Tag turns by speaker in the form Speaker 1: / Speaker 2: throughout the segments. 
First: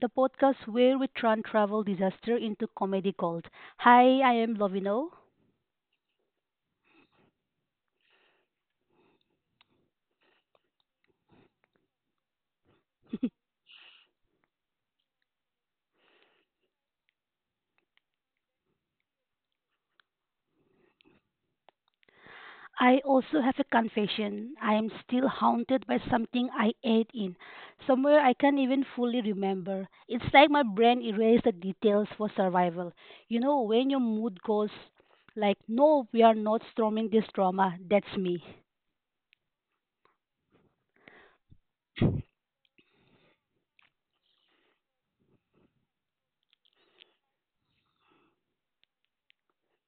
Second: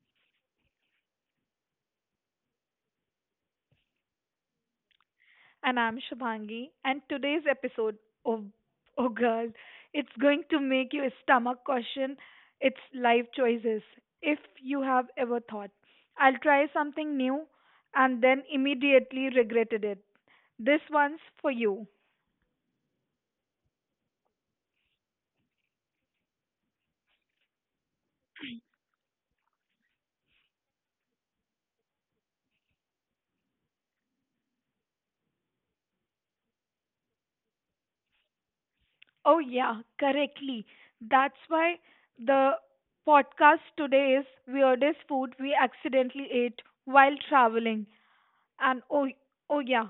Speaker 1: the podcast where we turn travel disaster into comedy gold. Hi, I am Lovino.
Speaker 2: And I'm Shubhangi. And today's episode, oh, oh girl, it's going to make your stomach question its life choices, if you have ever thought. I'll try something new and then immediately regretted it. This one's for you.
Speaker 1: I also have a confession. I am still haunted by something I ate in, somewhere I can't even fully remember. It's like my brain erased the details for survival. You know, when your mood goes like, no, we are not storming this drama, that's me.
Speaker 2: Oh, yeah, correctly. That's why the podcast today is Weirdest Food We Accidentally Ate While Traveling. And oh, oh yeah,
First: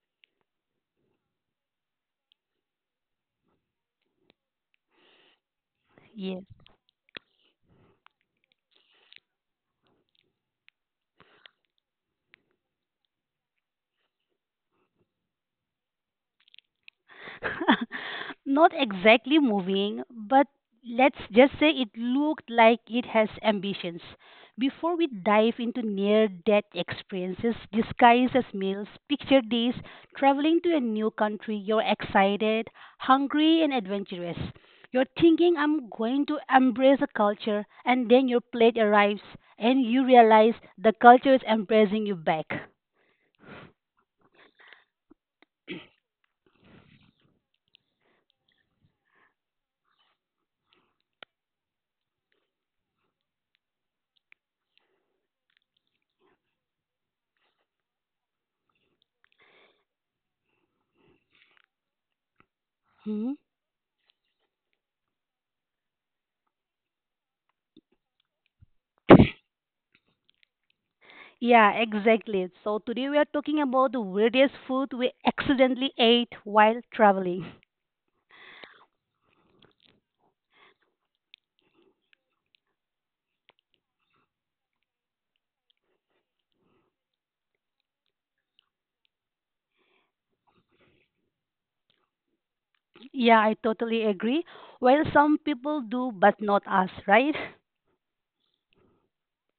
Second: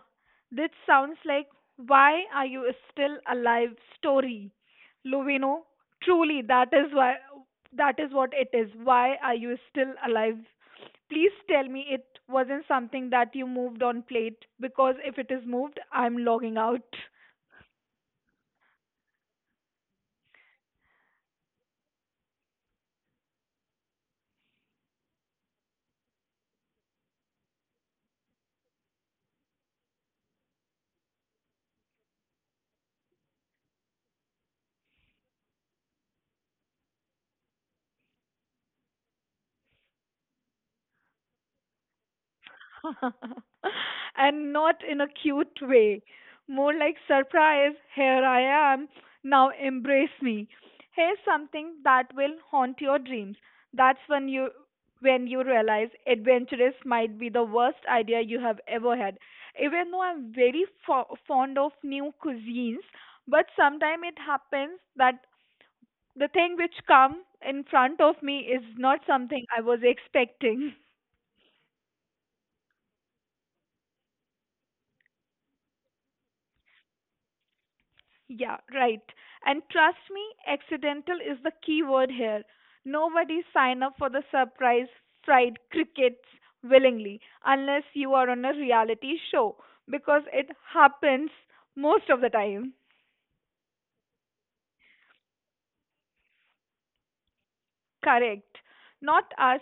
Speaker 2: this sounds like why are you still alive story, Lovino.
Speaker 1: Yeah.
Speaker 2: Truly, that is why that is what it is. Why are you still alive? Please tell me it wasn't something that you moved on plate because if it is moved, I'm logging out.
Speaker 1: Not exactly moving, but let's just say it looked like it has ambitions. Before we dive into near death experiences disguised as meals, picture this traveling to a new country. You're excited, hungry, and adventurous. You're thinking, I'm going to embrace the culture, and then your plate arrives and you realize the culture is embracing you back.
Speaker 2: And not in a cute way. More like surprise, here I am, now embrace me. Here's something that will haunt your dreams. That's when you realize adventurous might be the worst idea you have ever had. Even though I'm very fond of new cuisines,
Speaker 1: Hmm?
Speaker 2: but sometimes it happens that the thing which come in front of me is not something I was expecting.
Speaker 1: Yeah, exactly. So today we are talking about the weirdest food we accidentally ate while traveling.
Speaker 2: Yeah, right. And trust me, accidental is the key word here. Nobody sign up for the surprise fried crickets willingly unless you are on a reality show because it happens most of the time.
Speaker 1: Yeah, I totally agree. Well, some people do, but not us, right?
Speaker 2: Correct. Not us.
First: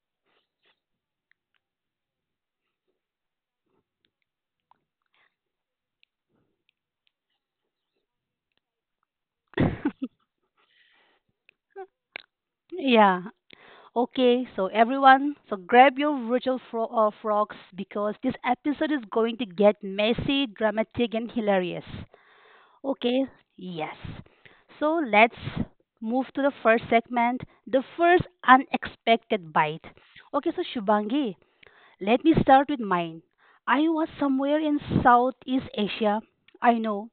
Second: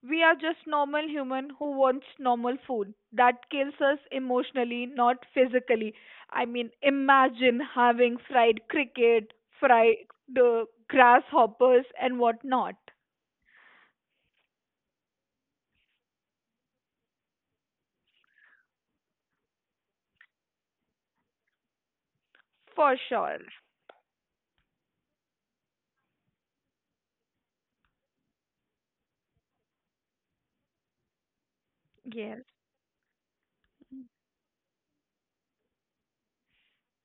Speaker 2: We are just normal human who wants normal food that kills us emotionally, not physically. I mean, imagine having fried cricket, fried grasshoppers, and whatnot.
Speaker 1: Yeah. Okay, so everyone, so grab your virtual frogs because this episode is going to get messy, dramatic, and hilarious.
Speaker 2: For
Speaker 1: Okay,
Speaker 2: sure.
Speaker 1: yes. So let's move to the first segment, the first unexpected bite. Okay, so Shubangi, let me
Speaker 2: Yes.
Speaker 1: start with mine. I was somewhere in Southeast Asia, I know,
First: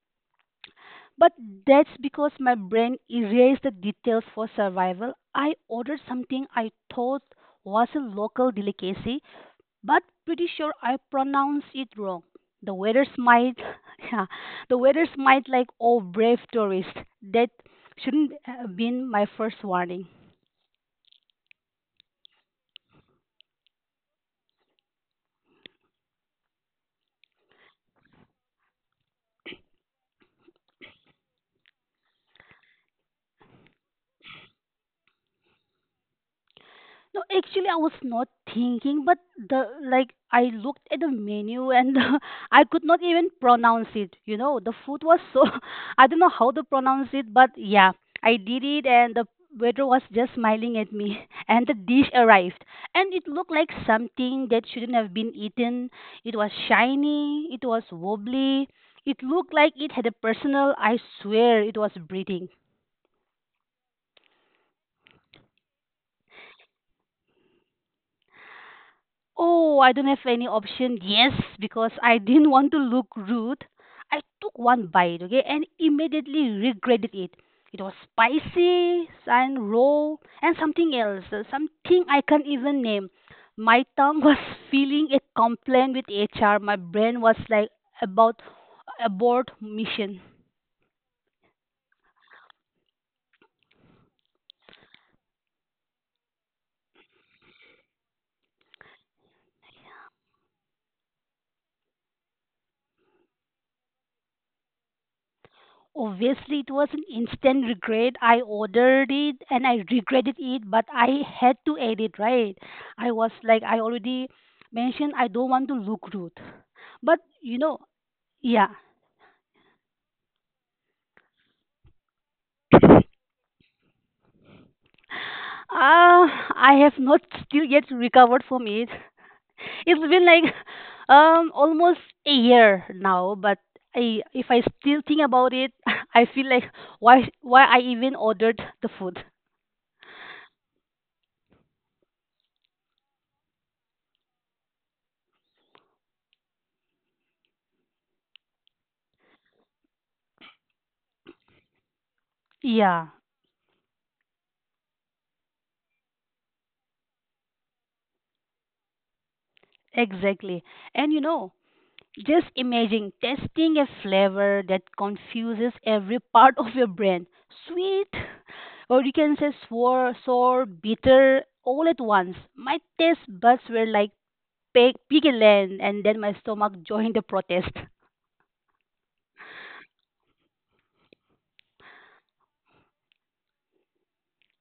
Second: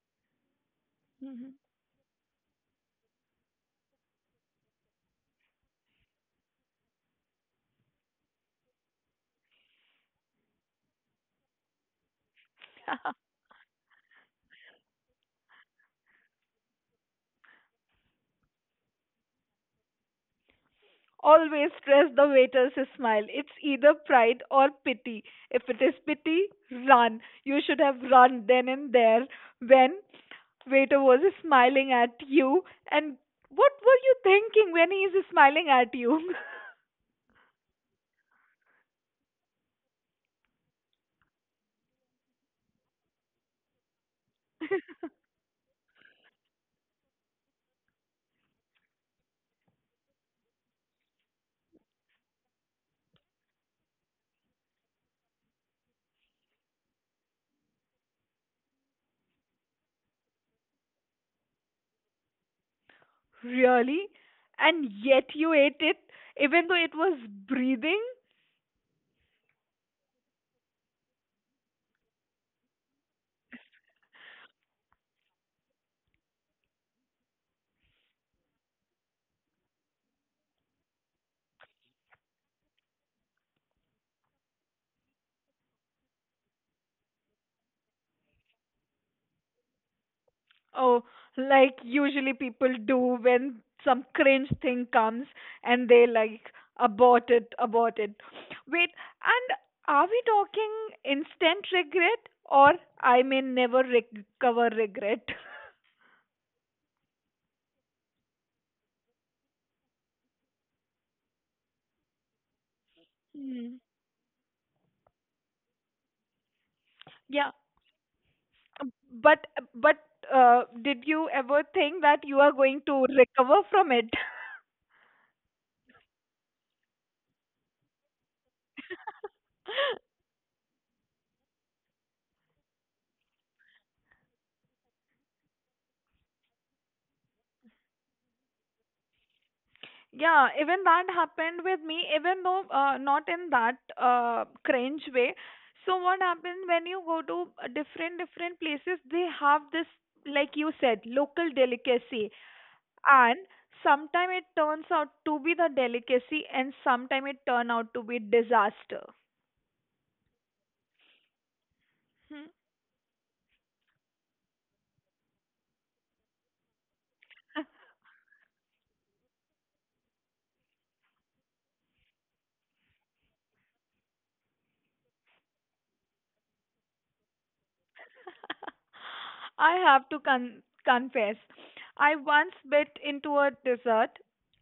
Speaker 1: but
Speaker 2: Mhm.
Speaker 1: that's because my brain erased the details for survival. I ordered something I thought was a local delicacy, but pretty sure I pronounced it wrong. The waiter smiled. Yeah, the waiter smiled like, oh, brave tourist. That shouldn't have been my first warning.
Speaker 2: Always press the waiters smile. It's either pride or pity. If it is pity, run. You should have run then and there when waiter was smiling at you. And what were you thinking when he is smiling at you?
Speaker 1: No, actually, I was not thinking, but the like I looked at the menu and I could not even pronounce it. You know, the food was so I don't know how to pronounce it, but yeah, I did it, and the waiter was just smiling at me. And the dish arrived, and it looked like something that shouldn't have been eaten. It was shiny, it was wobbly, it looked like it had a personal. I swear, it was breathing.
Speaker 2: Really? And yet you ate it even though it was breathing?
Speaker 1: Oh, I don't have any option. Yes, because I didn't want to look rude. I took one bite, okay, and immediately regretted it. It was spicy, and raw, and something else, something I can't even name. My tongue was feeling a complaint with HR. My brain was like about abort mission.
Speaker 2: Oh, like usually people do when some cringe thing comes and they like abort it, abort it. Wait, and are we talking instant regret or I may never recover regret?
Speaker 1: Obviously, it was an instant regret. I ordered it and I regretted it, but I had to eat it, right? I was like, I
Speaker 2: Hmm.
Speaker 1: already mentioned I don't want to look rude. But,
Speaker 2: Yeah,
Speaker 1: you know, yeah.
Speaker 2: but but did you ever think that you are going to recover from it?
Speaker 1: Uh, I have not still yet recovered from it. It's been like almost a year now, but I, if I still think about it, I feel like why I even ordered the food.
Speaker 2: Yeah, even that happened with me, even though not in that cringe way. So what happens when you go to different places? They have this, like you said, local delicacy,
Speaker 1: Yeah,
Speaker 2: and sometime it turns out to be the delicacy, and sometime it turn out to be disaster.
Speaker 1: exactly. And you know, just
Speaker 2: Hmm?
Speaker 1: imagine testing a flavor that confuses every part of your brain. Sweet, or you can say sour, sour, bitter, all at once. My taste buds were like pig land, and then my stomach joined the protest.
Speaker 2: I have to confess, I once bit into a dessert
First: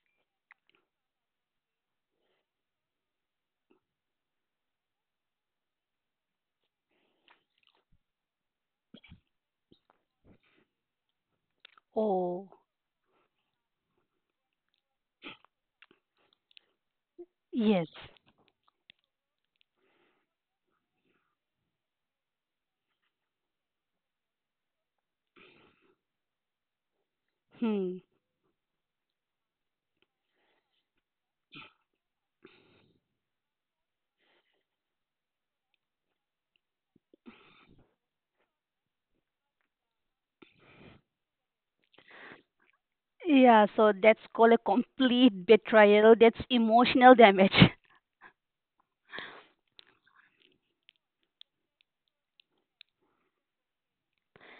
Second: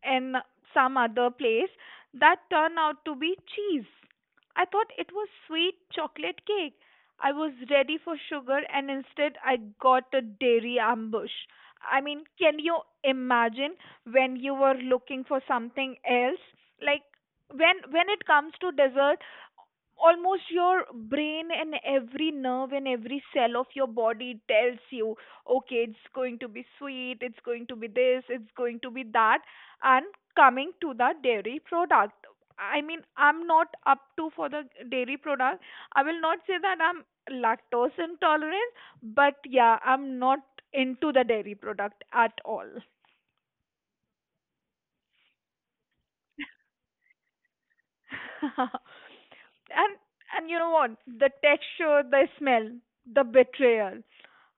Speaker 2: in some other place that turned out to be cheese. I thought it was sweet chocolate cake. I was ready for sugar and instead I got a dairy ambush. I mean,
Speaker 1: Oh,
Speaker 2: can you imagine when you were looking for something else? Like when
Speaker 1: yes.
Speaker 2: it comes to desserts, almost your brain and every nerve and every cell of your body tells you okay it's going to be sweet it's going to be
Speaker 1: Hmm.
Speaker 2: this it's going to be that and coming to the dairy product I mean I'm not up to for the dairy product I will not say that I'm lactose intolerant but yeah I'm not into the dairy product at all
Speaker 1: Yeah, so that's called a complete betrayal. That's emotional damage.
Speaker 2: and and you know what the texture the smell the betrayal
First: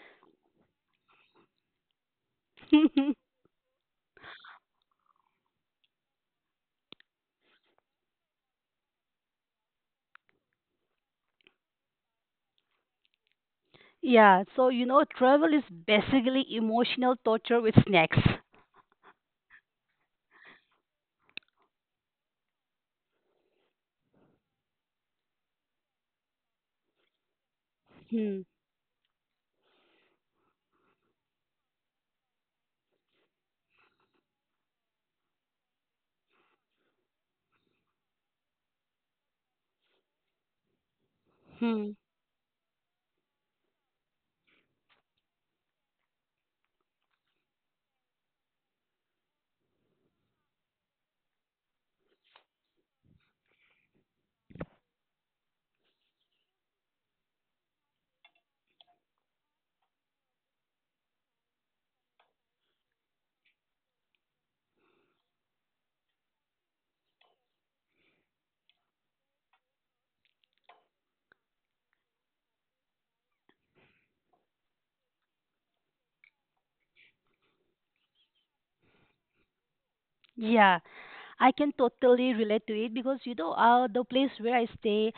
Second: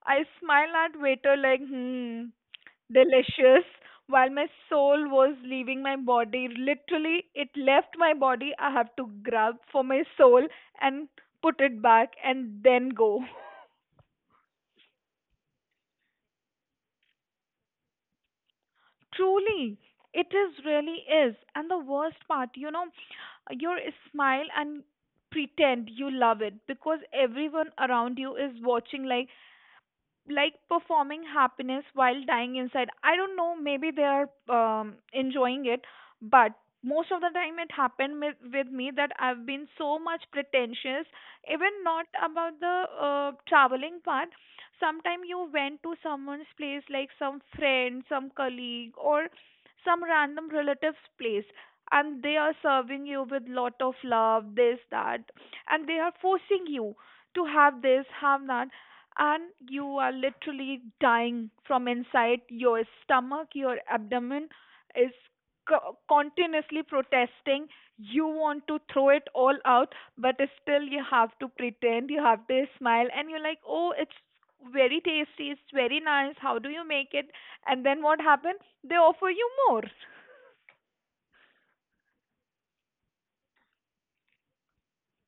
Speaker 2: I smiled at waiter like, hmm, delicious, while my soul was leaving my body. Literally, it left my body. I have to grab for my soul and put it back and then go.
Speaker 1: Yeah, so you know, travel is basically emotional torture with snacks.
Speaker 2: Truly, it is really is. And the worst part, you know, your smile and pretend you love it because everyone around you
Speaker 1: Hmm.
Speaker 2: is watching like performing happiness while dying inside. I don't know, maybe they are enjoying it, but most of the time it happened with me that I've been so much pretentious, even
Speaker 1: Hmm.
Speaker 2: not about the traveling part. Sometimes you went to someone's place, like some friend, some colleague, or some random relative's place, and they are serving you with lot of love, this, that, and they are forcing you to have this, have that and you are literally dying from inside. Your stomach, your abdomen is continuously protesting. You want to throw it all out, but still you have to pretend, you have to smile, and you're like, oh, it's very tasty, it's very nice. How do you make it? And then what happens? They offer you more.
Speaker 1: Yeah, I can totally relate to it because you know, the place where I stay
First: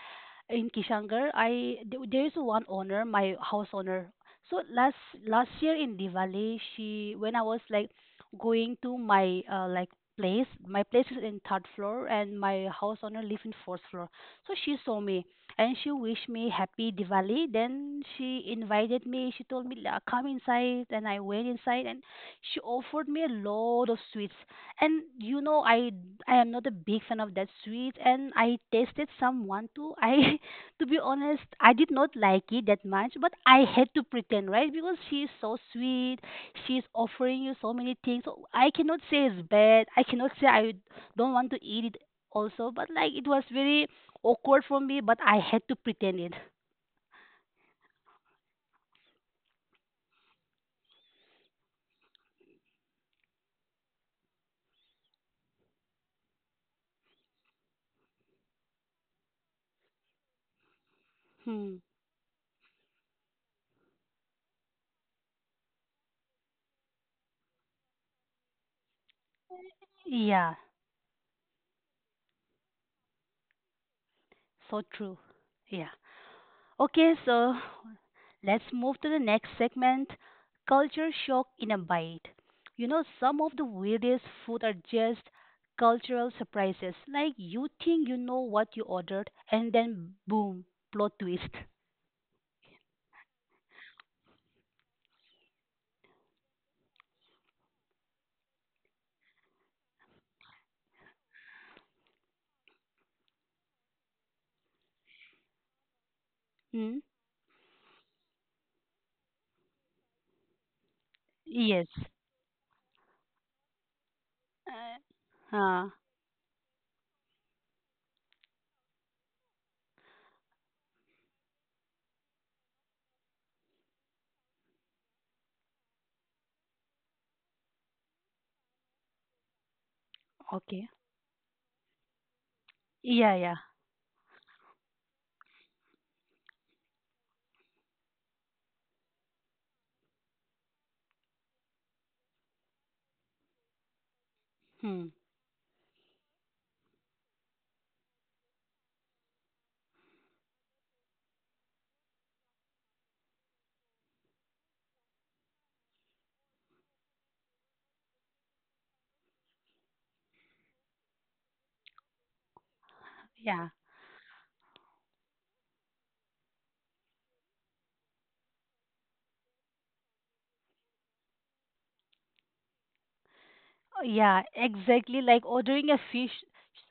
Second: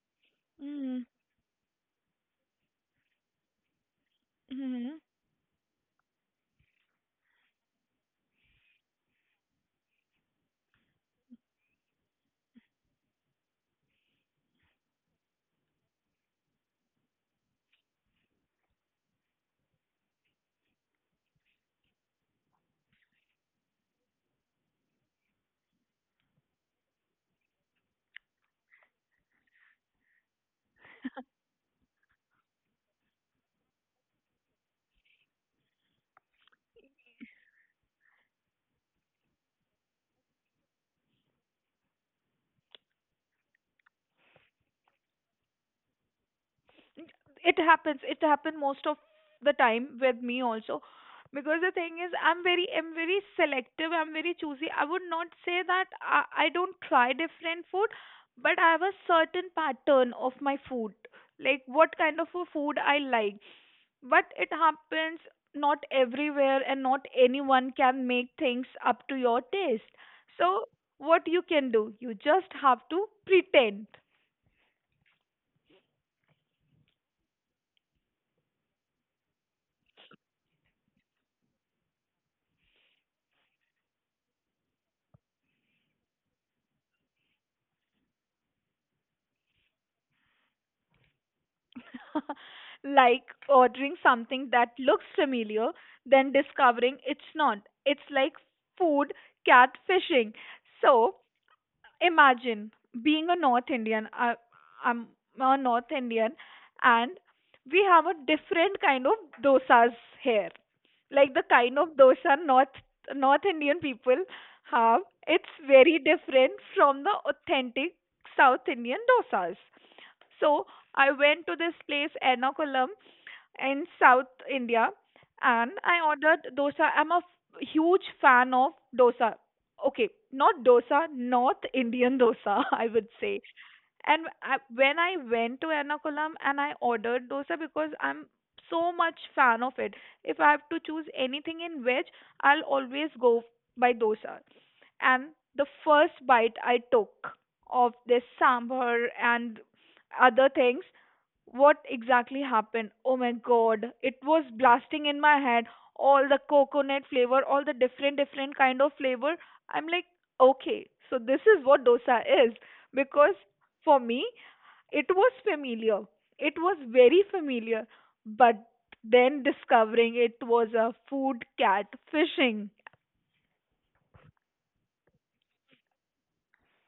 Speaker 1: in Kishangar, I there there is one owner, my house owner. So
Speaker 2: Mm-hmm.
Speaker 1: last year in Diwali, she when I was like going to my like place, my place is in third floor and my house owner lives in fourth floor. So she saw me and she wished me happy Diwali. Then she invited me. She told me, "La- come inside," and I went inside and she offered me a lot of sweets. And you know, I am not a big fan of that sweet, and I tasted someone too. I to be honest, I did not like it that much, but I had to pretend, right? Because she is so sweet, she's offering you so many things, so I cannot say it's bad. I cannot say I don't want to eat it also, but like it was very awkward for me, but I had to pretend it.
Speaker 2: It happens it happened most of the time with me also because the thing is I'm very selective I'm very choosy I would not say that I don't try different food but I have a certain pattern of my food like
Speaker 1: Hmm.
Speaker 2: what kind of a food I like but it happens not everywhere and not anyone can make things up to your taste
Speaker 1: Yeah,
Speaker 2: so what you can do you just have to pretend
Speaker 1: so true. Yeah. Okay, so let's move to the next segment, culture shock in a bite. You know, some of the weirdest food are just cultural surprises. Like you think you know what you ordered, and then boom, plot twist.
Speaker 2: like ordering something that looks familiar, then discovering it's not. It's like food catfishing. So imagine being a North Indian. I'm a North Indian,
Speaker 1: Hmm?
Speaker 2: and we have a different kind of dosas here. Like the kind
Speaker 1: Yes.
Speaker 2: of dosa North Indian people have, it's
Speaker 1: Uh, uh,
Speaker 2: very different from the authentic South Indian dosas. So I went to this place, Ernakulam, in South India, and I ordered dosa. I'm a huge fan of dosa. Okay, not
Speaker 1: okay.
Speaker 2: dosa, North Indian dosa, I would
Speaker 1: Yeah,
Speaker 2: say.
Speaker 1: yeah.
Speaker 2: And when I went to Ernakulam and I ordered dosa because I'm so much fan of it. If I have to choose anything in veg, I'll always go by dosa.
Speaker 1: Hmm.
Speaker 2: And the first bite I took of this sambar and other things what exactly happened oh my god it was blasting in my head all the coconut flavor all the different kind of flavor I'm like okay so this is what dosa is because
Speaker 1: Yeah.
Speaker 2: for me it was familiar it was very familiar but then discovering it was a food cat fishing
Speaker 1: Yeah, exactly like ordering a fish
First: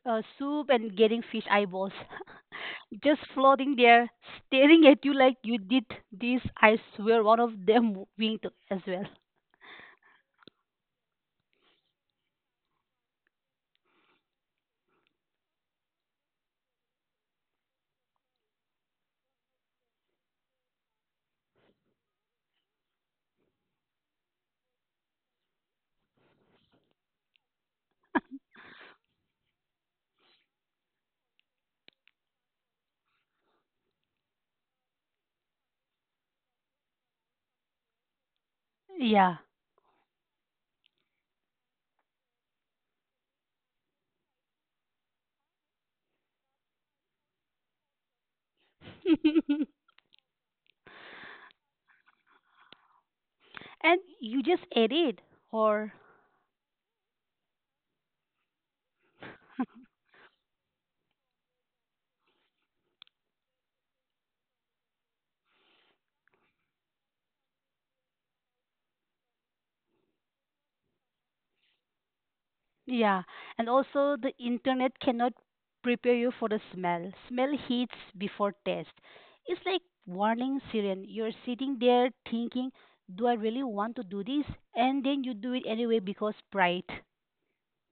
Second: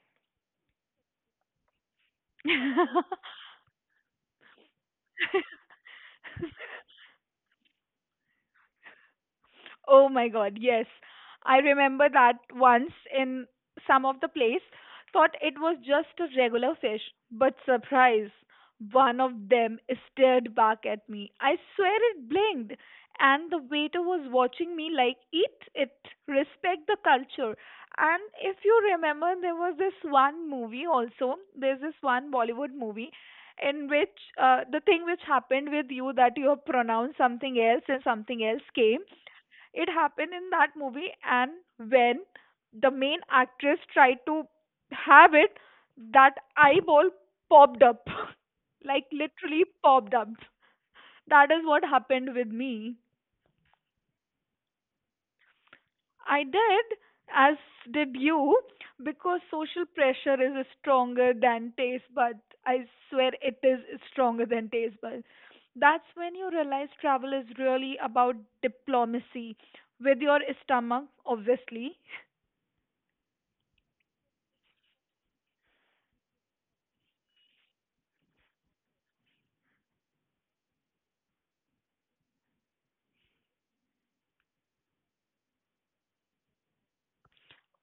Speaker 1: soup and getting fish eyeballs. Just floating there, staring at you like you did this. I swear, one of them winked as well.
Speaker 2: Oh my god, yes. I remember that once in some of the place, thought it was just a regular fish, but surprise, one of them stared back at me. I swear it blinked, and the waiter was watching me like, eat it, respect the culture. And if you remember, there was this one movie also, there's this one Bollywood movie in which the thing which happened with you that you have pronounced something else and something else came
Speaker 1: Yeah.
Speaker 2: it happened in that movie, and when the main actress tried to have it, that eyeball popped up. Like literally
Speaker 1: And
Speaker 2: popped up. That is what happened with me.
Speaker 1: you just ate it, or
Speaker 2: I did, as did you, because social pressure is stronger than taste buds. I swear it is stronger than taste buds. That's when you realize travel is really about diplomacy with your stomach, obviously,
Speaker 1: yeah. And also, the internet cannot prepare you for the smell. Smell hits before taste. It's like warning siren. You're sitting there thinking, do I really want to do this? And then you do it anyway because pride.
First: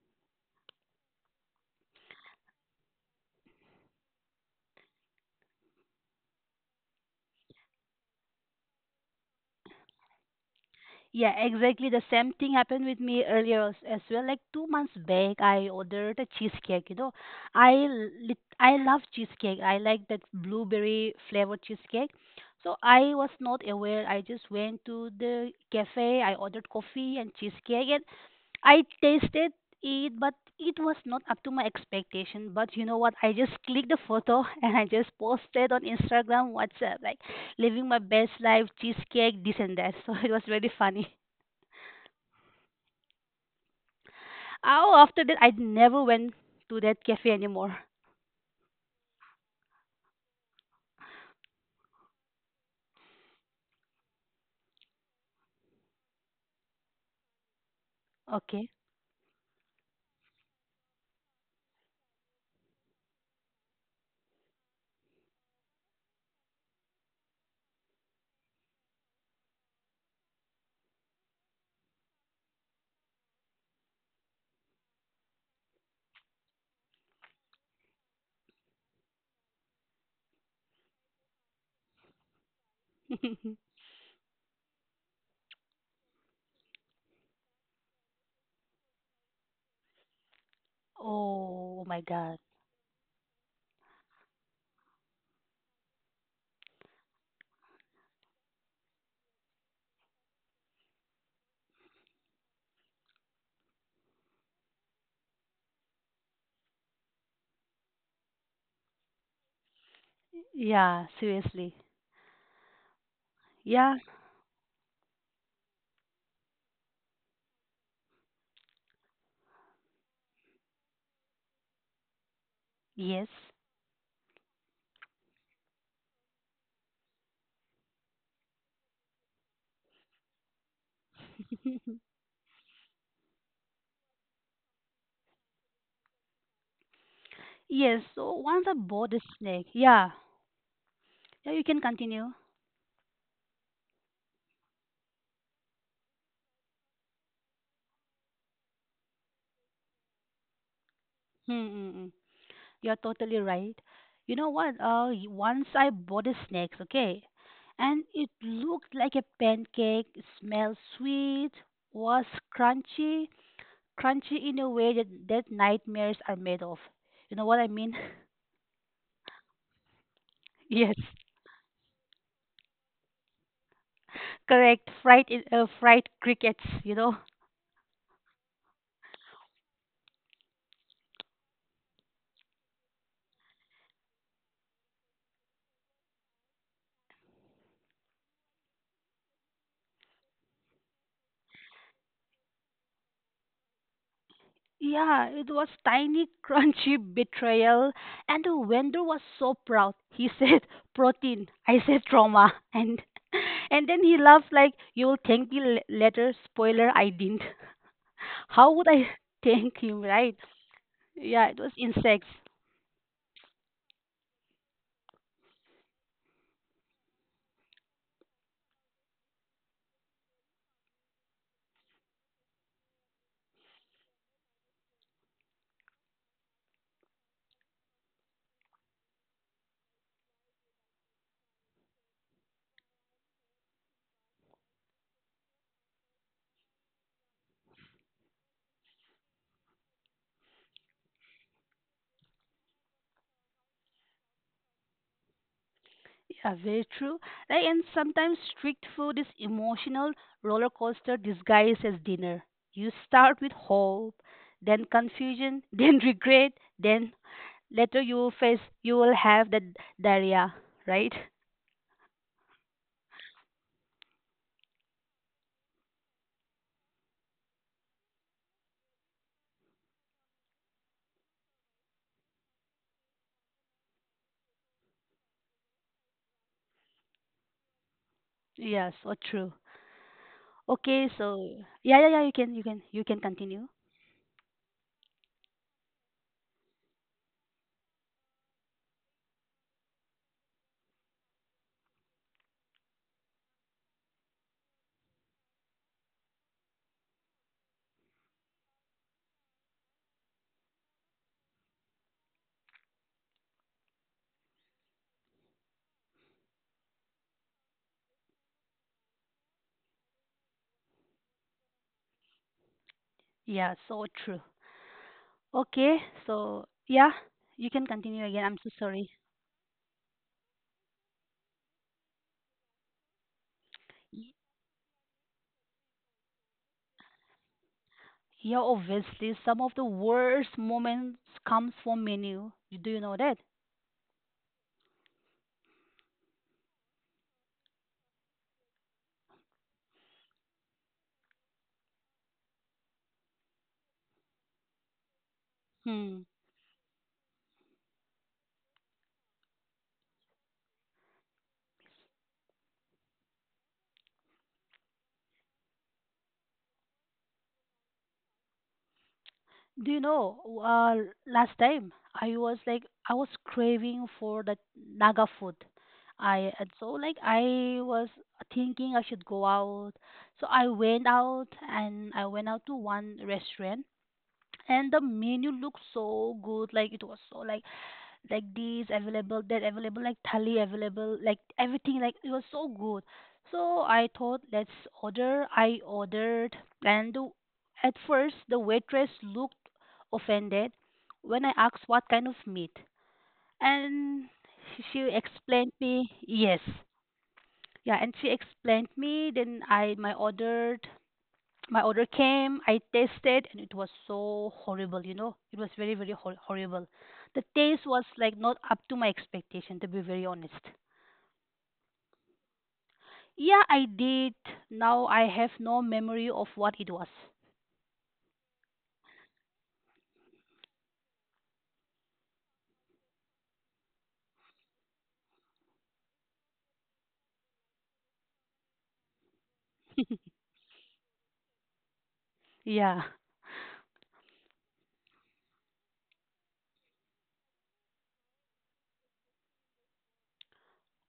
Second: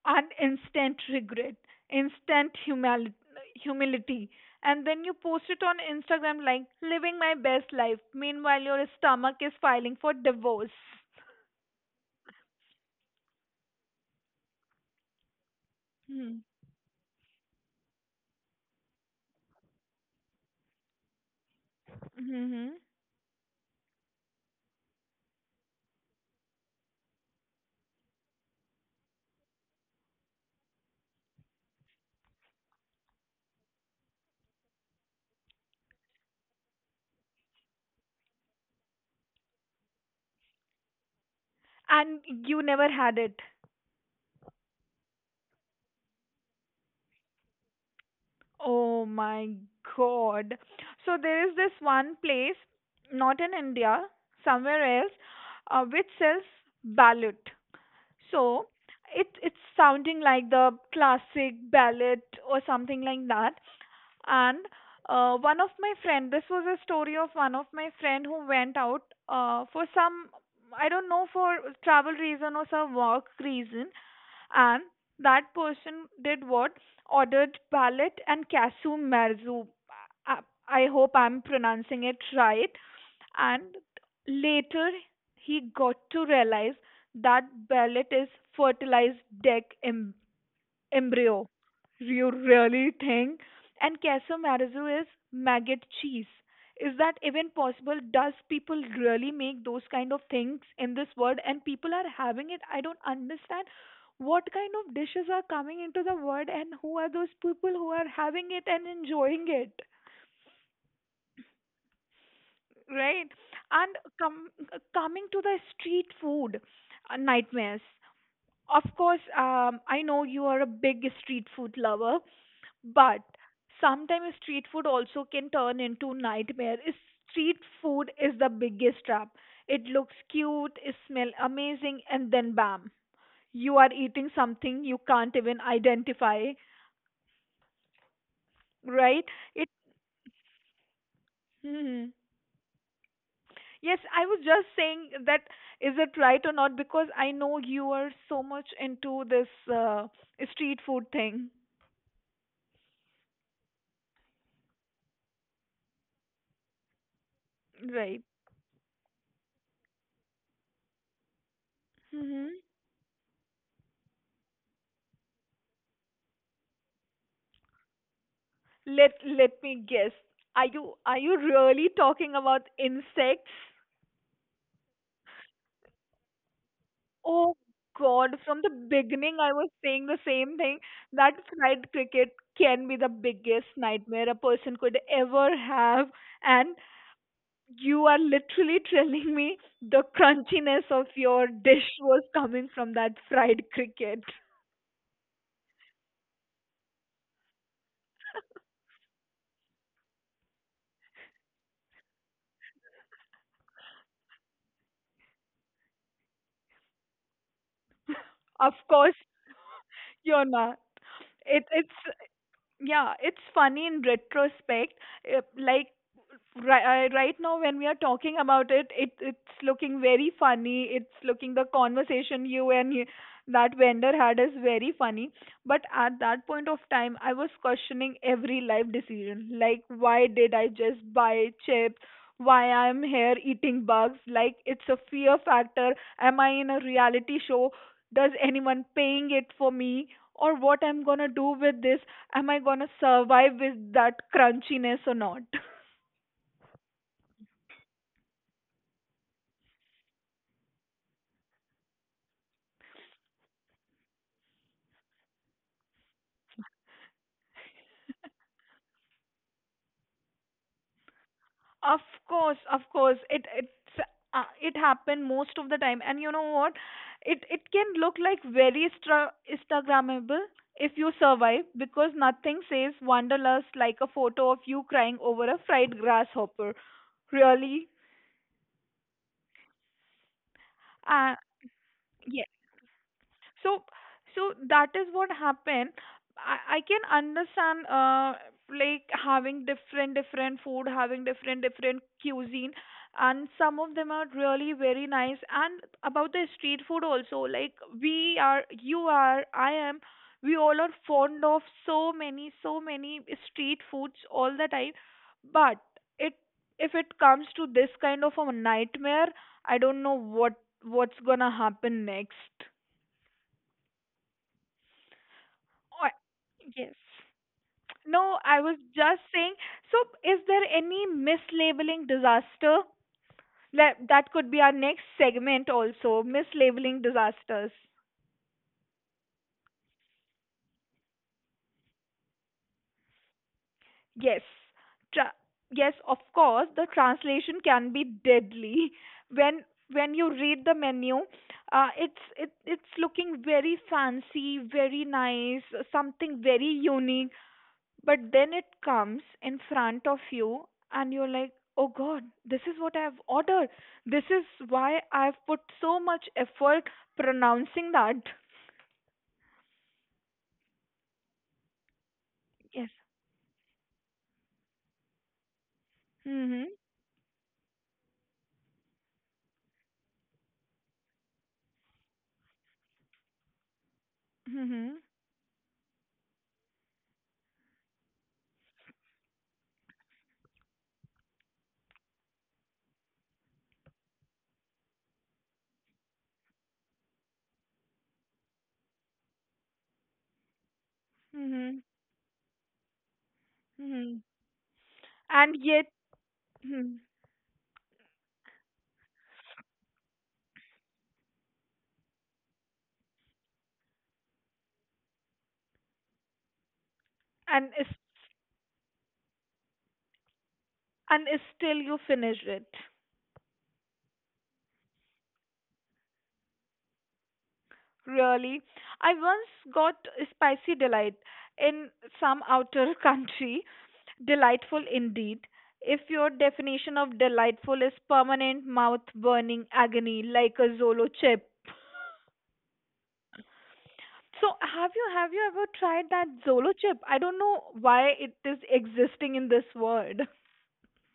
Speaker 2: and instant regret, instant humility. And then you post it on Instagram like living my best life. Meanwhile, your stomach is filing for divorce.
Speaker 1: Yeah, exactly. The same thing happened with me earlier as well. Like 2 months back, I ordered a cheesecake. You know, I I love cheesecake. I like that blueberry flavored cheesecake.
Speaker 2: Mm-hmm.
Speaker 1: So I was not aware. I just went to the cafe. I ordered coffee and cheesecake, and I tasted it, but it was not up to my expectation. But you know what? I just clicked the photo and I just posted on Instagram, WhatsApp, like living my best life, cheesecake, this and that. So it was really funny.
Speaker 2: And you never had it.
Speaker 1: Oh, after that, I never went to that cafe anymore.
Speaker 2: Oh my god. So there is this one place, not in India, somewhere else, which sells ballot. So
Speaker 1: Okay.
Speaker 2: it it's sounding like the classic ballot or something like that. And one of my friend this was a story of one of my friend who went out for some I don't know for travel reason or some work reason and that person did what ordered palette and cashew marzu i, I hope I'm pronouncing it right and later he got to realize that palette is fertilized deck embryo.
Speaker 1: Oh my
Speaker 2: You
Speaker 1: God.
Speaker 2: really think? And queso marzo is maggot cheese. Is that even possible? Does people really make those kind of things in this world? And people are having it. I don't understand what kind of dishes are coming into the world and who are those people who are having it and enjoying it,
Speaker 1: Yeah, seriously.
Speaker 2: right? And
Speaker 1: Yeah.
Speaker 2: com- coming to the street food nightmares. Of course, I know you are a big street food lover.
Speaker 1: Yes.
Speaker 2: But sometimes street food also can turn into nightmare. Street food is the biggest trap. It looks cute, it smells amazing, and then bam, you are eating something you can't even identify,
Speaker 1: Yes. So once I bought the
Speaker 2: right?
Speaker 1: snake,
Speaker 2: It.
Speaker 1: yeah. Yeah, you can
Speaker 2: Hmm.
Speaker 1: continue.
Speaker 2: Yes, I was just saying that is it right or not because I know you are so much into this uh, street food thing,
Speaker 1: Mm, mm. You're totally right. You know what? Once I bought the snakes, okay, and
Speaker 2: right?
Speaker 1: it looked like a pancake, smelled sweet, was
Speaker 2: Hmm.
Speaker 1: crunchy, crunchy in a way that nightmares are made of. You know what I mean?
Speaker 2: Let me guess.
Speaker 1: Yes,
Speaker 2: Are you really talking about insects?
Speaker 1: correct. Fried fried crickets. You know.
Speaker 2: Oh God, from the beginning I was saying the same thing. That fried cricket can be the biggest nightmare a person could ever have and you are literally telling me the crunchiness of your dish was coming from that fried cricket.
Speaker 1: Yeah, it was tiny, crunchy betrayal, and the vendor was so proud. He said protein, I said trauma, and and then he laughed like you'll thank me later. Spoiler, I didn't.
Speaker 2: Of
Speaker 1: How would I
Speaker 2: course,
Speaker 1: thank him, right?
Speaker 2: Yona.
Speaker 1: Yeah, it
Speaker 2: It
Speaker 1: was
Speaker 2: it's
Speaker 1: insects.
Speaker 2: yeah, it's funny in retrospect. uh, Like Right, right now when we are talking about it, it it's looking very funny. It's looking the conversation you, that vendor had is very funny. But at that point of time, I was questioning every life decision. Like, why did I just buy chips? Why I'm here eating bugs? Like, it's a fear factor. Am I in a reality show? Does anyone paying it for me? Or what I'm gonna do with this? Am I gonna survive with that crunchiness or not?
Speaker 1: Yeah, very true. Right, and sometimes strict food is emotional roller coaster disguised as dinner. You start with hope, then confusion, then regret, then later you will have the diarrhea, right?
Speaker 2: Of of course, it happened most of the time, and you know what? It can look like Instagrammable if you survive, because nothing says wanderlust like a photo of you crying over a fried grasshopper. Really?
Speaker 1: Yeah, so true. Okay,
Speaker 2: Uh,
Speaker 1: so yeah, yeah, yeah,
Speaker 2: yeah.
Speaker 1: you can continue.
Speaker 2: So, so that is what happened. I can understand, like having different, different food, having different, different cuisine, and some of them are really very nice. And about the street food also, like we are, you are, I am, we all are fond of so many, so many street foods all the time. But it, if it comes to this kind of a nightmare, I don't know what's gonna happen next.
Speaker 1: Yeah, so true. Okay,
Speaker 2: Or-
Speaker 1: so
Speaker 2: Yes.
Speaker 1: yeah, you can continue
Speaker 2: No,
Speaker 1: again.
Speaker 2: I
Speaker 1: I'm so
Speaker 2: was
Speaker 1: sorry.
Speaker 2: just saying. So, is there any mislabeling disaster? Let, that could be our next segment also, mislabeling disasters.
Speaker 1: Yeah, obviously, some of the worst moments comes from menu. Do you know that?
Speaker 2: Yes. Tra- yes, of course, the translation can be deadly. When when you read the menu, it's looking very fancy, very nice,
Speaker 1: Hmm.
Speaker 2: something very unique. But then it comes in front of you and you're like, oh God, this is what I've ordered. This is why I've put so much effort pronouncing that.
Speaker 1: Do you know? Last time I was
Speaker 2: Yes.
Speaker 1: like I was craving for the Naga food. I
Speaker 2: Mm-hmm.
Speaker 1: And so like I was thinking I should go out. So I went out and I went out to one restaurant
Speaker 2: Mm-hmm.
Speaker 1: and the menu looked so good. Like it was so like this available, that available, like thali available, like everything. Like it was so good. So I thought, let's order. I ordered, and at first the waitress looked offended when I
Speaker 2: Mm-hmm.
Speaker 1: asked what kind of meat,
Speaker 2: Mm-hmm.
Speaker 1: and she
Speaker 2: And
Speaker 1: explained
Speaker 2: yet,
Speaker 1: me yes.
Speaker 2: hmm,
Speaker 1: Yeah, and she explained me. Then I my ordered my order came. I tasted and it was so horrible. You know it was very, very horrible. The
Speaker 2: and is,
Speaker 1: taste was like not up to my expectation, to be very honest.
Speaker 2: and is still you finished it.
Speaker 1: Yeah I did. Now I have no memory of what it was.
Speaker 2: Really. I once got spicy delight in some outer country. Delightful indeed. If your definition of delightful is permanent mouth burning agony like a Zolo chip.
Speaker 1: Yeah
Speaker 2: So have you ever tried that Zolo chip? I don't know why it is existing in this world.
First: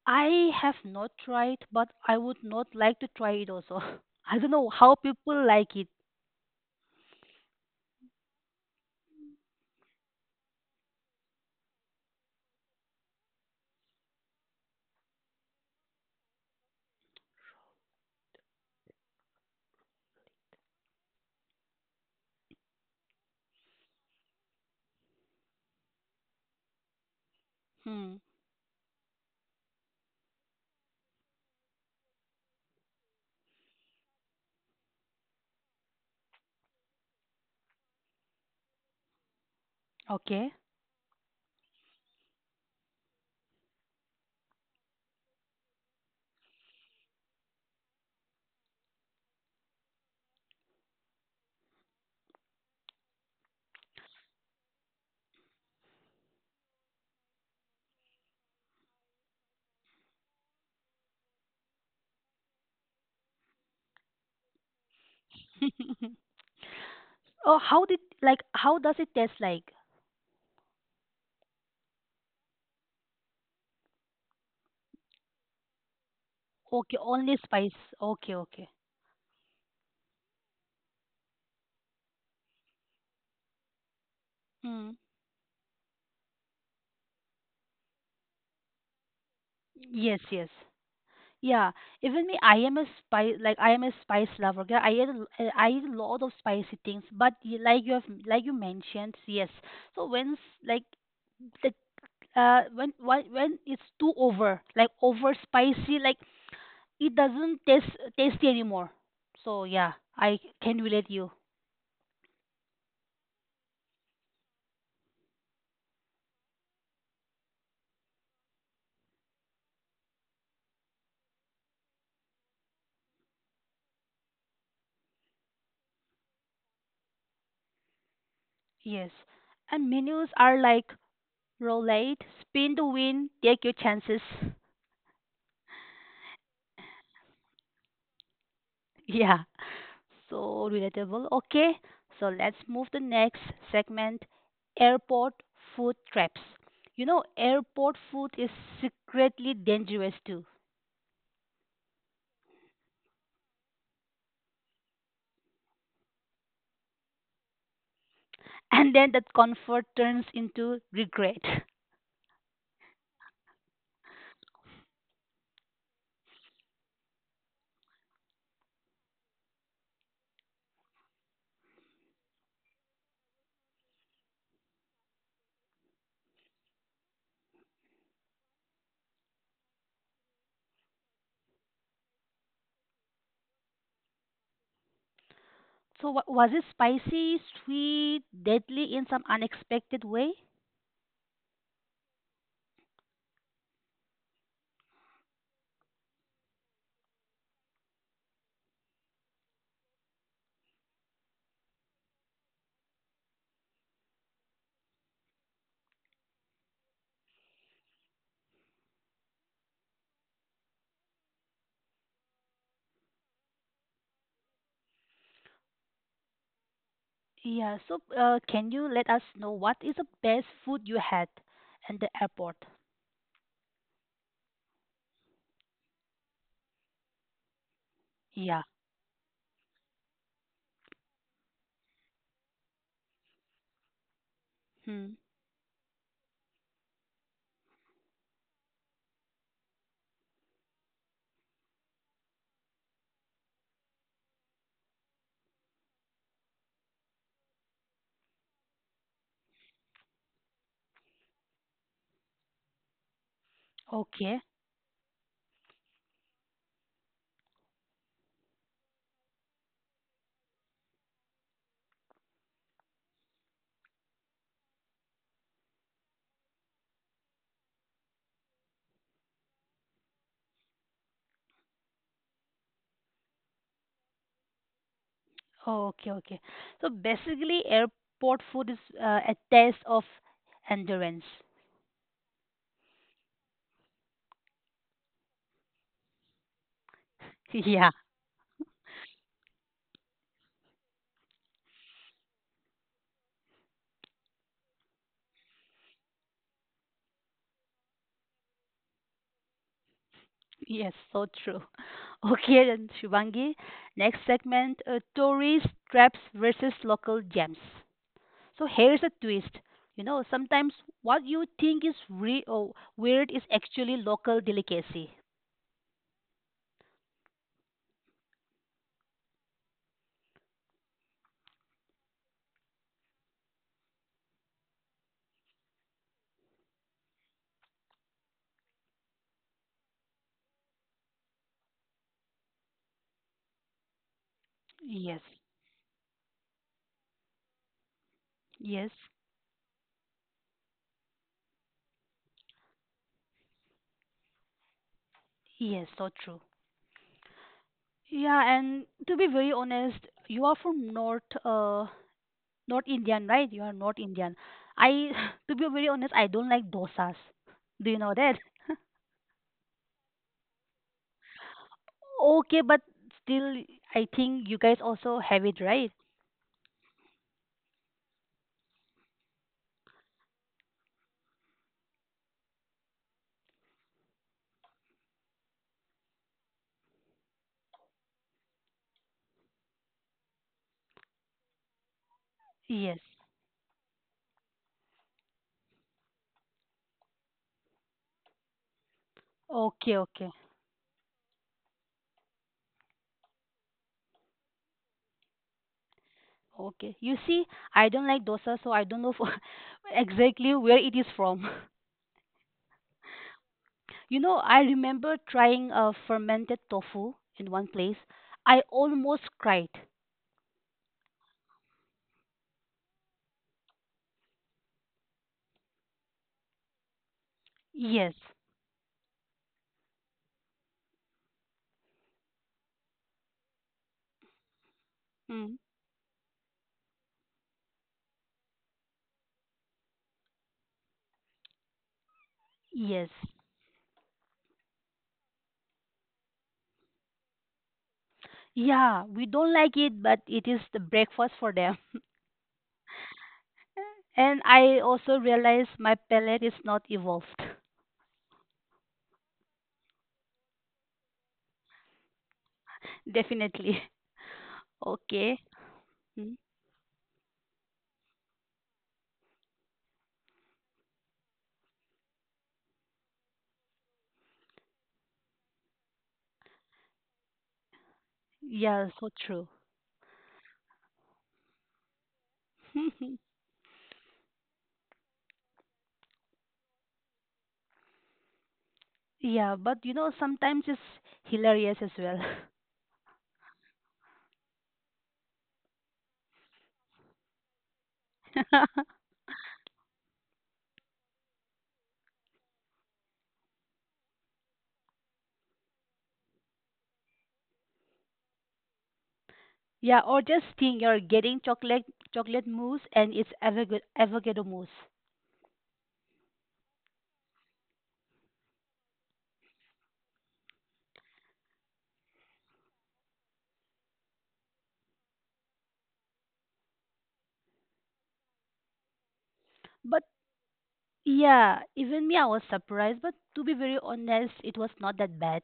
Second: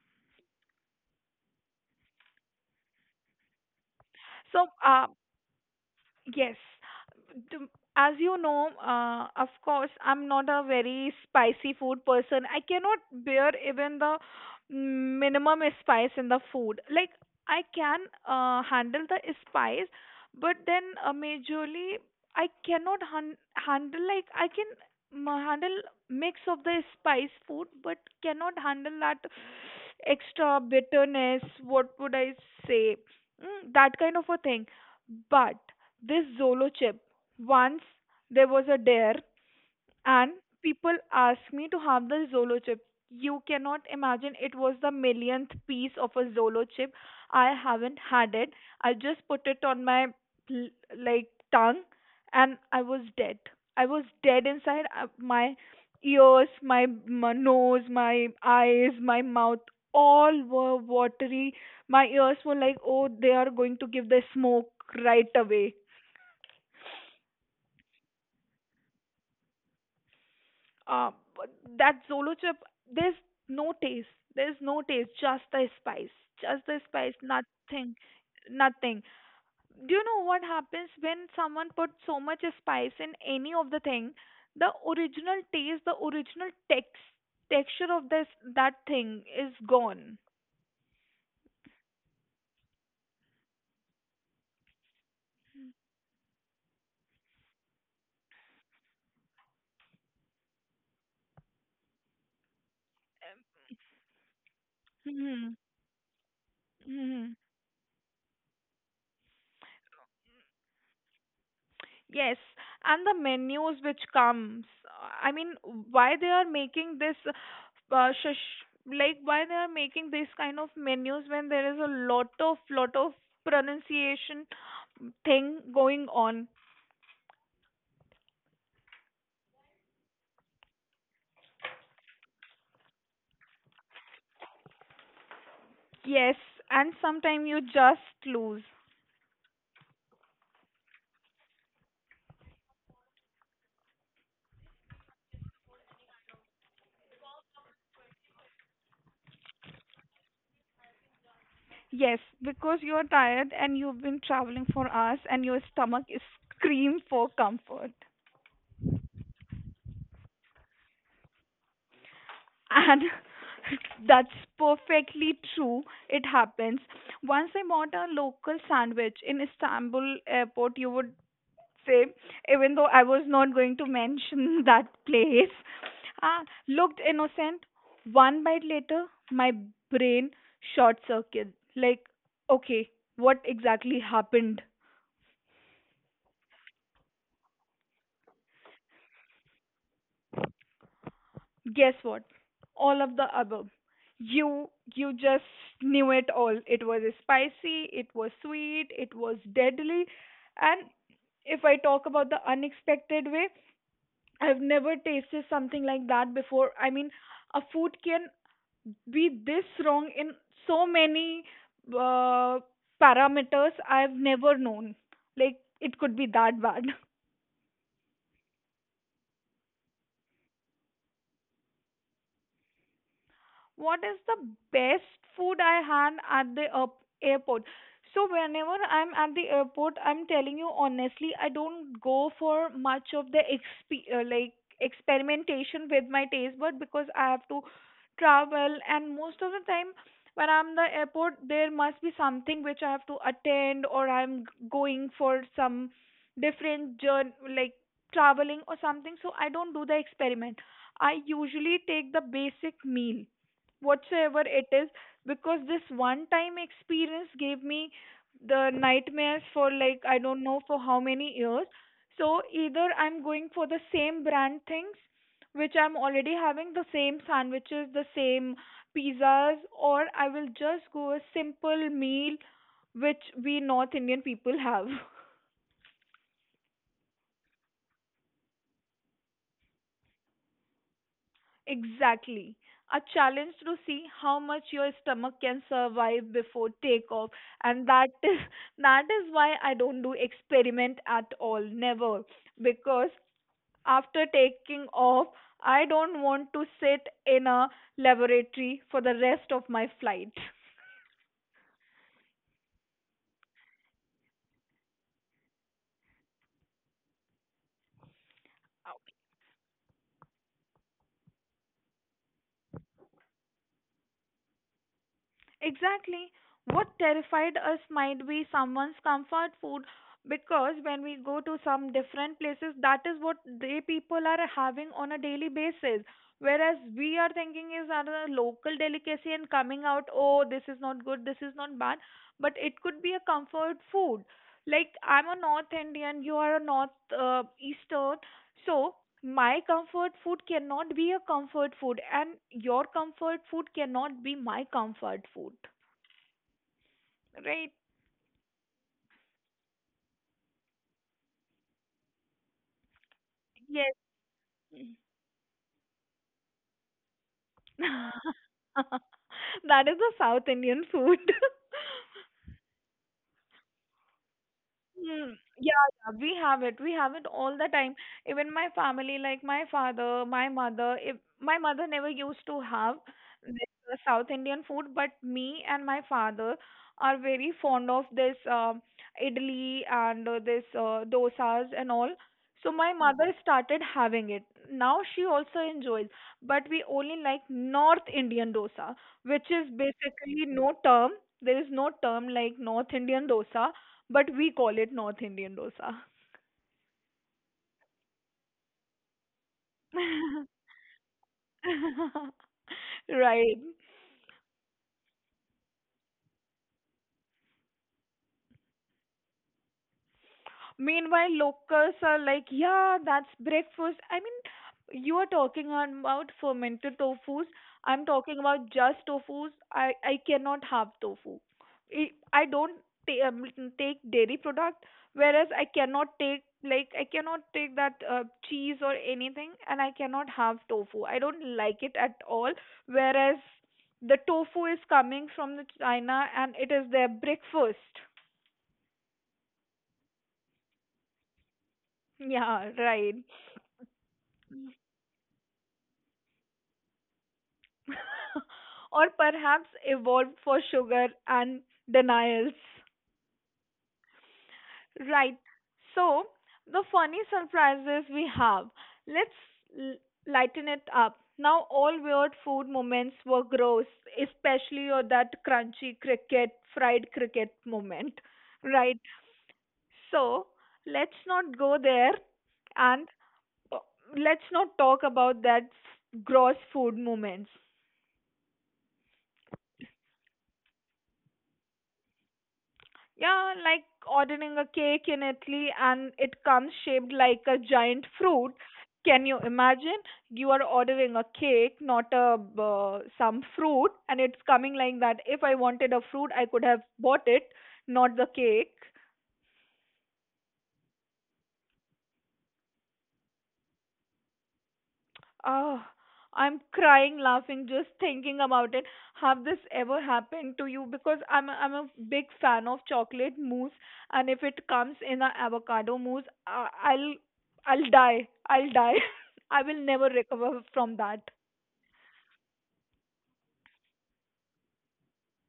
Speaker 1: I have not tried but I would not like to try it also. I don't
Speaker 2: So
Speaker 1: know how
Speaker 2: uh
Speaker 1: people like it.
Speaker 2: yes. the- as you know, of course, I'm not a very spicy food person. I cannot bear even the minimum spice in the food. Like I can handle the spice, but then majorly I cannot han- handle, like I can handle mix of the spice food, but
Speaker 1: Hmm.
Speaker 2: cannot handle that extra bitterness. What would I say? That kind of a thing. But this Zolo chip. Once there was a dare, and
Speaker 1: Okay.
Speaker 2: people asked me to have the Zolo chip. You cannot imagine it was the millionth piece of a Zolo chip. I haven't had it. I just put it on my l- like tongue, and I was dead. I was dead inside. My ears, my nose, my eyes, my mouth, all were watery. My ears were like, oh, they are going to give the smoke right away.
Speaker 1: oh how did like how does it taste like?
Speaker 2: Uh, but that Zolo chip, there's no taste. There's no taste, just the spice. Just the
Speaker 1: Okay,
Speaker 2: spice,
Speaker 1: only spice.
Speaker 2: nothing,
Speaker 1: Okay, okay.
Speaker 2: nothing. Do you know what happens when someone puts so much spice in any of the thing? The
Speaker 1: Hmm.
Speaker 2: original taste, the original texture of this that thing is gone.
Speaker 1: Yes, yes. Yeah, even me, I am a spice like I am a spice lover girl. I eat a lot of spicy things, but like you mentioned, yes. So when s- like the when why- when it's too over like over
Speaker 2: Hmm.
Speaker 1: spicy, like it doesn't taste tasty anymore. So yeah, I can relate you.
Speaker 2: Yes, and the menus which comes. I mean, why they are making this, uh, shush, like why they are making this kind of menus when there is a lot of pronunciation thing going on.
Speaker 1: Yes, and menus are like roulette, spin the wheel, take your chances.
Speaker 2: Yes, and sometimes you just lose.
Speaker 1: Yeah. So relatable. Okay, so let's move to next segment, airport food traps. You know, airport food is secretly dangerous too.
Speaker 2: Yes, because you are tired and you've been traveling for hours and your stomach is scream for comfort.
Speaker 1: And then that comfort turns into regret.
Speaker 2: And that's perfectly true. It happens. Once I bought a local sandwich in Istanbul airport, you would say, even though I was not going to mention that place, ah, looked innocent. One bite later, my brain short circuit. Like, okay, what exactly happened?
Speaker 1: So was it spicy, sweet, deadly in some unexpected way?
Speaker 2: Guess what? All of the above. You just knew it all. It was spicy, it was sweet, it was deadly. And if I talk about the unexpected way, I've never tasted something like that before. I mean, a food can be this wrong in so many uh, parameters I've never known. Like it could be that bad.
Speaker 1: Yeah, so can you let us know what is the best food you had at the airport?
Speaker 2: What is the best food I had at the airport. So
Speaker 1: Yeah.
Speaker 2: whenever I'm at the airport, I'm telling you honestly, I don't go for much of the like
Speaker 1: Hmm.
Speaker 2: experimentation with my taste bud, because I have to travel and most of the time when I'm the airport, there must be something which I have to attend, or going for some different journey like traveling or something. So I don't do the experiment. I usually take the basic meal whatsoever
Speaker 1: Okay.
Speaker 2: it is, because this one time experience gave me the nightmares for like I don't know for how many years. So either I'm going for the same brand things which I'm already having, the same sandwiches, the same pizzas, or I will just go a simple meal which we North Indian people have.
Speaker 1: Oh, okay, okay. So basically, airport food is a test of endurance.
Speaker 2: Exactly. A challenge to see how much your stomach can survive before takeoff. And
Speaker 1: Yeah,
Speaker 2: that is that is why I don't do experiment at all. Never. Because after taking off, I don't want to sit in a laboratory for the rest of my flight.
Speaker 1: yes, so true. Okay, then Shivangi, next segment, tourist traps versus local gems. So here's a twist. You know, sometimes what you think is re- or weird is actually local delicacy.
Speaker 2: Exactly. What terrified us might be someone's comfort food, because when we go to some different places, that is what they people are having on a daily basis. Whereas we are thinking is another local delicacy and coming out, oh, this is not good, this is not bad, but it could be a comfort food. Like
Speaker 1: Yes,
Speaker 2: I'm a North Indian, you are a North Easter,
Speaker 1: yes,
Speaker 2: so, my comfort food cannot be a comfort food, and your comfort food cannot be my comfort food,
Speaker 1: yes, so true.
Speaker 2: right?
Speaker 1: Yeah, and to be very honest, you are from North, not Indian, right? You are
Speaker 2: Yes.
Speaker 1: not Indian. I, to be very honest, I don't like dosas. Do you know that?
Speaker 2: That is the South Indian food.
Speaker 1: Okay, but still, I think you guys also
Speaker 2: Hmm.
Speaker 1: have it,
Speaker 2: Yeah,
Speaker 1: right?
Speaker 2: yeah, we have it. We have it all the time. Even my family, like my father, my mother, if my mother never used to have this South Indian food, but me and my father are very fond of this idli and this dosas and all. So my Mhm.
Speaker 1: Yes.
Speaker 2: mother started having it. Now she also enjoys, but we only like North Indian dosa, which is
Speaker 1: Okay, okay,
Speaker 2: basically no term. There is no term like North Indian dosa, but we call it North Indian dosa.
Speaker 1: okay. You see, I don't like dosa, so I don't know for, exactly where it is from.
Speaker 2: Right.
Speaker 1: You know, I remember trying a fermented tofu in one place. I almost cried.
Speaker 2: Meanwhile, locals are like, yeah, that's breakfast. I mean, you are talking about fermented tofus. I'm
Speaker 1: Yes.
Speaker 2: talking about just tofus. I cannot have tofu. I don't ta- um, take dairy product, whereas
Speaker 1: Mm.
Speaker 2: I cannot take, like I cannot take that cheese or anything, and I cannot have tofu. I don't like it at all.
Speaker 1: Yes.
Speaker 2: Whereas the tofu is coming from the China, and it is their breakfast.
Speaker 1: Yeah, we don't like it, but it is the breakfast for them.
Speaker 2: Yeah, right.
Speaker 1: And I also realize my palate is not evolved.
Speaker 2: Or perhaps evolved for sugar and denials.
Speaker 1: Definitely.
Speaker 2: Right.
Speaker 1: Okay.
Speaker 2: So,
Speaker 1: Mm.
Speaker 2: the funny surprises we have. Let's l- lighten it up. Now, all weird food moments were gross, especially or that crunchy cricket, fried cricket moment.
Speaker 1: Yeah,
Speaker 2: Right.
Speaker 1: so true.
Speaker 2: So, let's not go there and uh, let's not talk about that gross food moments.
Speaker 1: Yeah, but you know, sometimes it's hilarious as well.
Speaker 2: Yeah, like ordering a cake in Italy and it comes shaped like a giant fruit. Can you imagine? You are ordering a cake, not a some fruit, and it's coming like that. If I wanted a fruit, I could have bought it, not the cake.
Speaker 1: Yeah, or just think you're getting chocolate mousse and it's avocado mousse.
Speaker 2: Oh, I'm crying laughing just thinking about it. Have this ever happened to you? Because I'm a big fan of chocolate mousse, and if it comes in a avocado mousse, I'll I'll die. I will never
Speaker 1: But
Speaker 2: recover from that.
Speaker 1: yeah, even me, I was surprised. But to be very honest, it was not that bad.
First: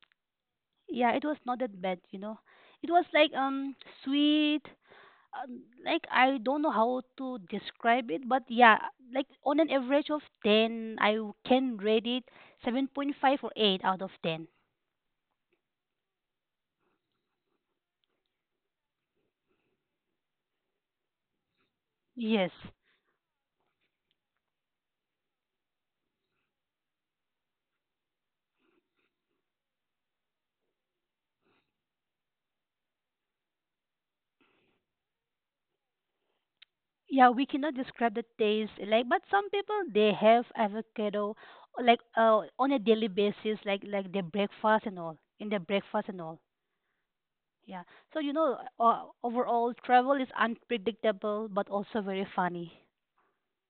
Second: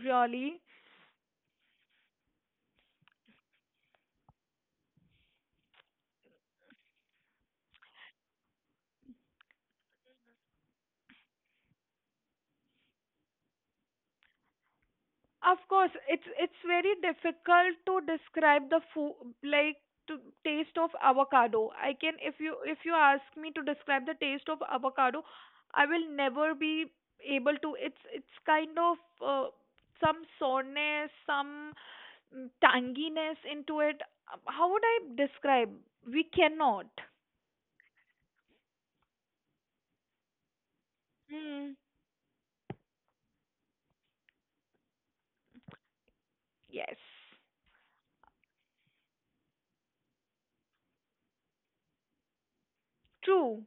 Speaker 2: Really?
Speaker 1: Yeah, it was not that bad, you know. It was like sweet, like I don't know how to describe it, but yeah, like on an average of 10, I can rate it 7.5 or 8 out of 10.
Speaker 2: Of course, it's very difficult to describe the food, like to taste of avocado. I can, if
Speaker 1: Yes.
Speaker 2: you ask me to describe the taste of avocado, I will never be able to. It's kind of some soreness, some tanginess into it. How would I describe? We cannot.
Speaker 1: Yeah, we cannot describe the taste like but some people they have avocado
Speaker 2: Mm.
Speaker 1: like on a daily basis like their breakfast and all in their breakfast and all.
Speaker 2: Yes.
Speaker 1: Yeah. So you know overall travel is unpredictable but also very funny.
Speaker 2: True.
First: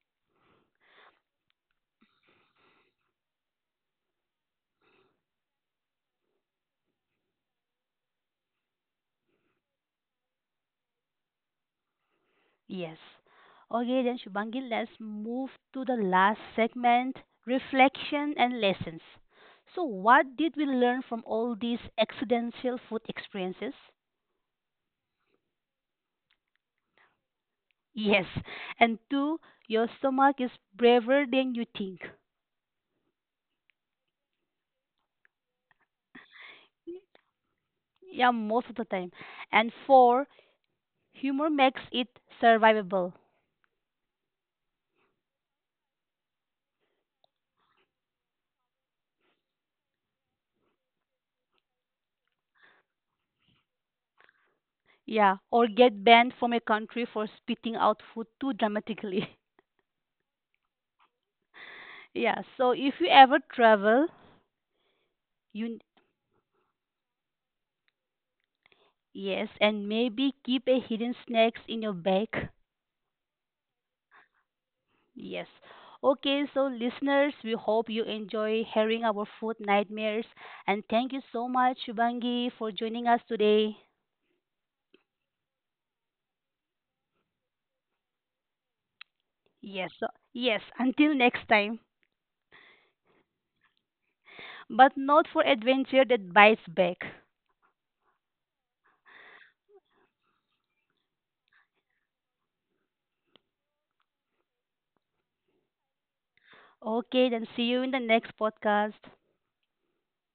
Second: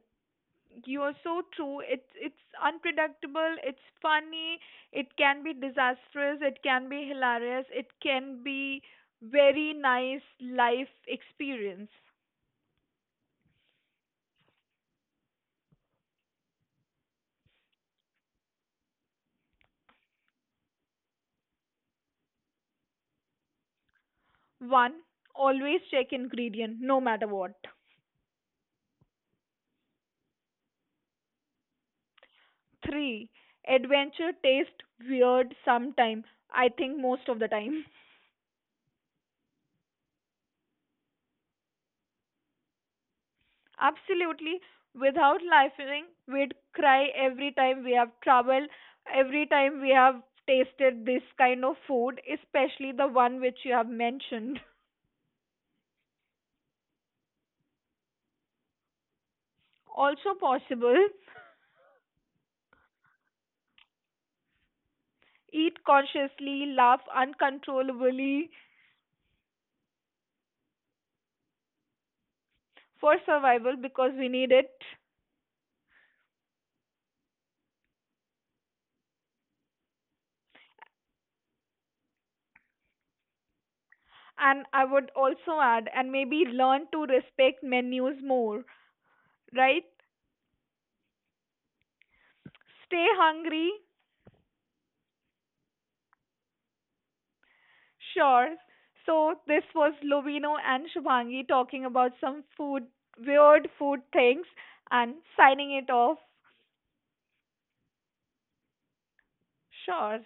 Speaker 2: You're so true. It it's unpredictable, it's funny, it can be disastrous, it can be hilarious, it can be very nice life experience.
Speaker 1: Yes. Okay, then Shubhangi, let's move to the last segment, reflection and lessons. So, what did we learn from all these accidental food experiences?
Speaker 2: 1. Always check ingredient no matter what.
Speaker 1: Yes. And two, your stomach is braver than you think.
Speaker 2: 3. Adventure taste weird sometime. I think most of the time.
Speaker 1: Yeah, most of the time. And four, humor makes it survivable.
Speaker 2: Absolutely. Without laughing, we'd cry every time we have traveled. Every time we have tasted this kind of food, especially the one which you have mentioned.
Speaker 1: Yeah, or get banned from a country for spitting out food too dramatically.
Speaker 2: Also possible,
Speaker 1: Yeah, so if you ever travel,
Speaker 2: eat
Speaker 1: you
Speaker 2: consciously, laugh uncontrollably
Speaker 1: yes, and maybe keep a hidden snacks in your bag.
Speaker 2: for survival, because we need it.
Speaker 1: Yes. Okay, so listeners, we hope you enjoy hearing our food nightmares and thank you so much Shubangi for joining us today.
Speaker 2: And I would also add, and maybe learn to respect menus more, right?
Speaker 1: Yes. Yes, until next time.
Speaker 2: Stay hungry,
Speaker 1: But not for adventure that bites back.
Speaker 2: sure. So this was Lovino and Shubhangi talking about some food, weird food things, and signing it off.
Speaker 1: Okay, then see you in the next podcast.
Speaker 2: Sure.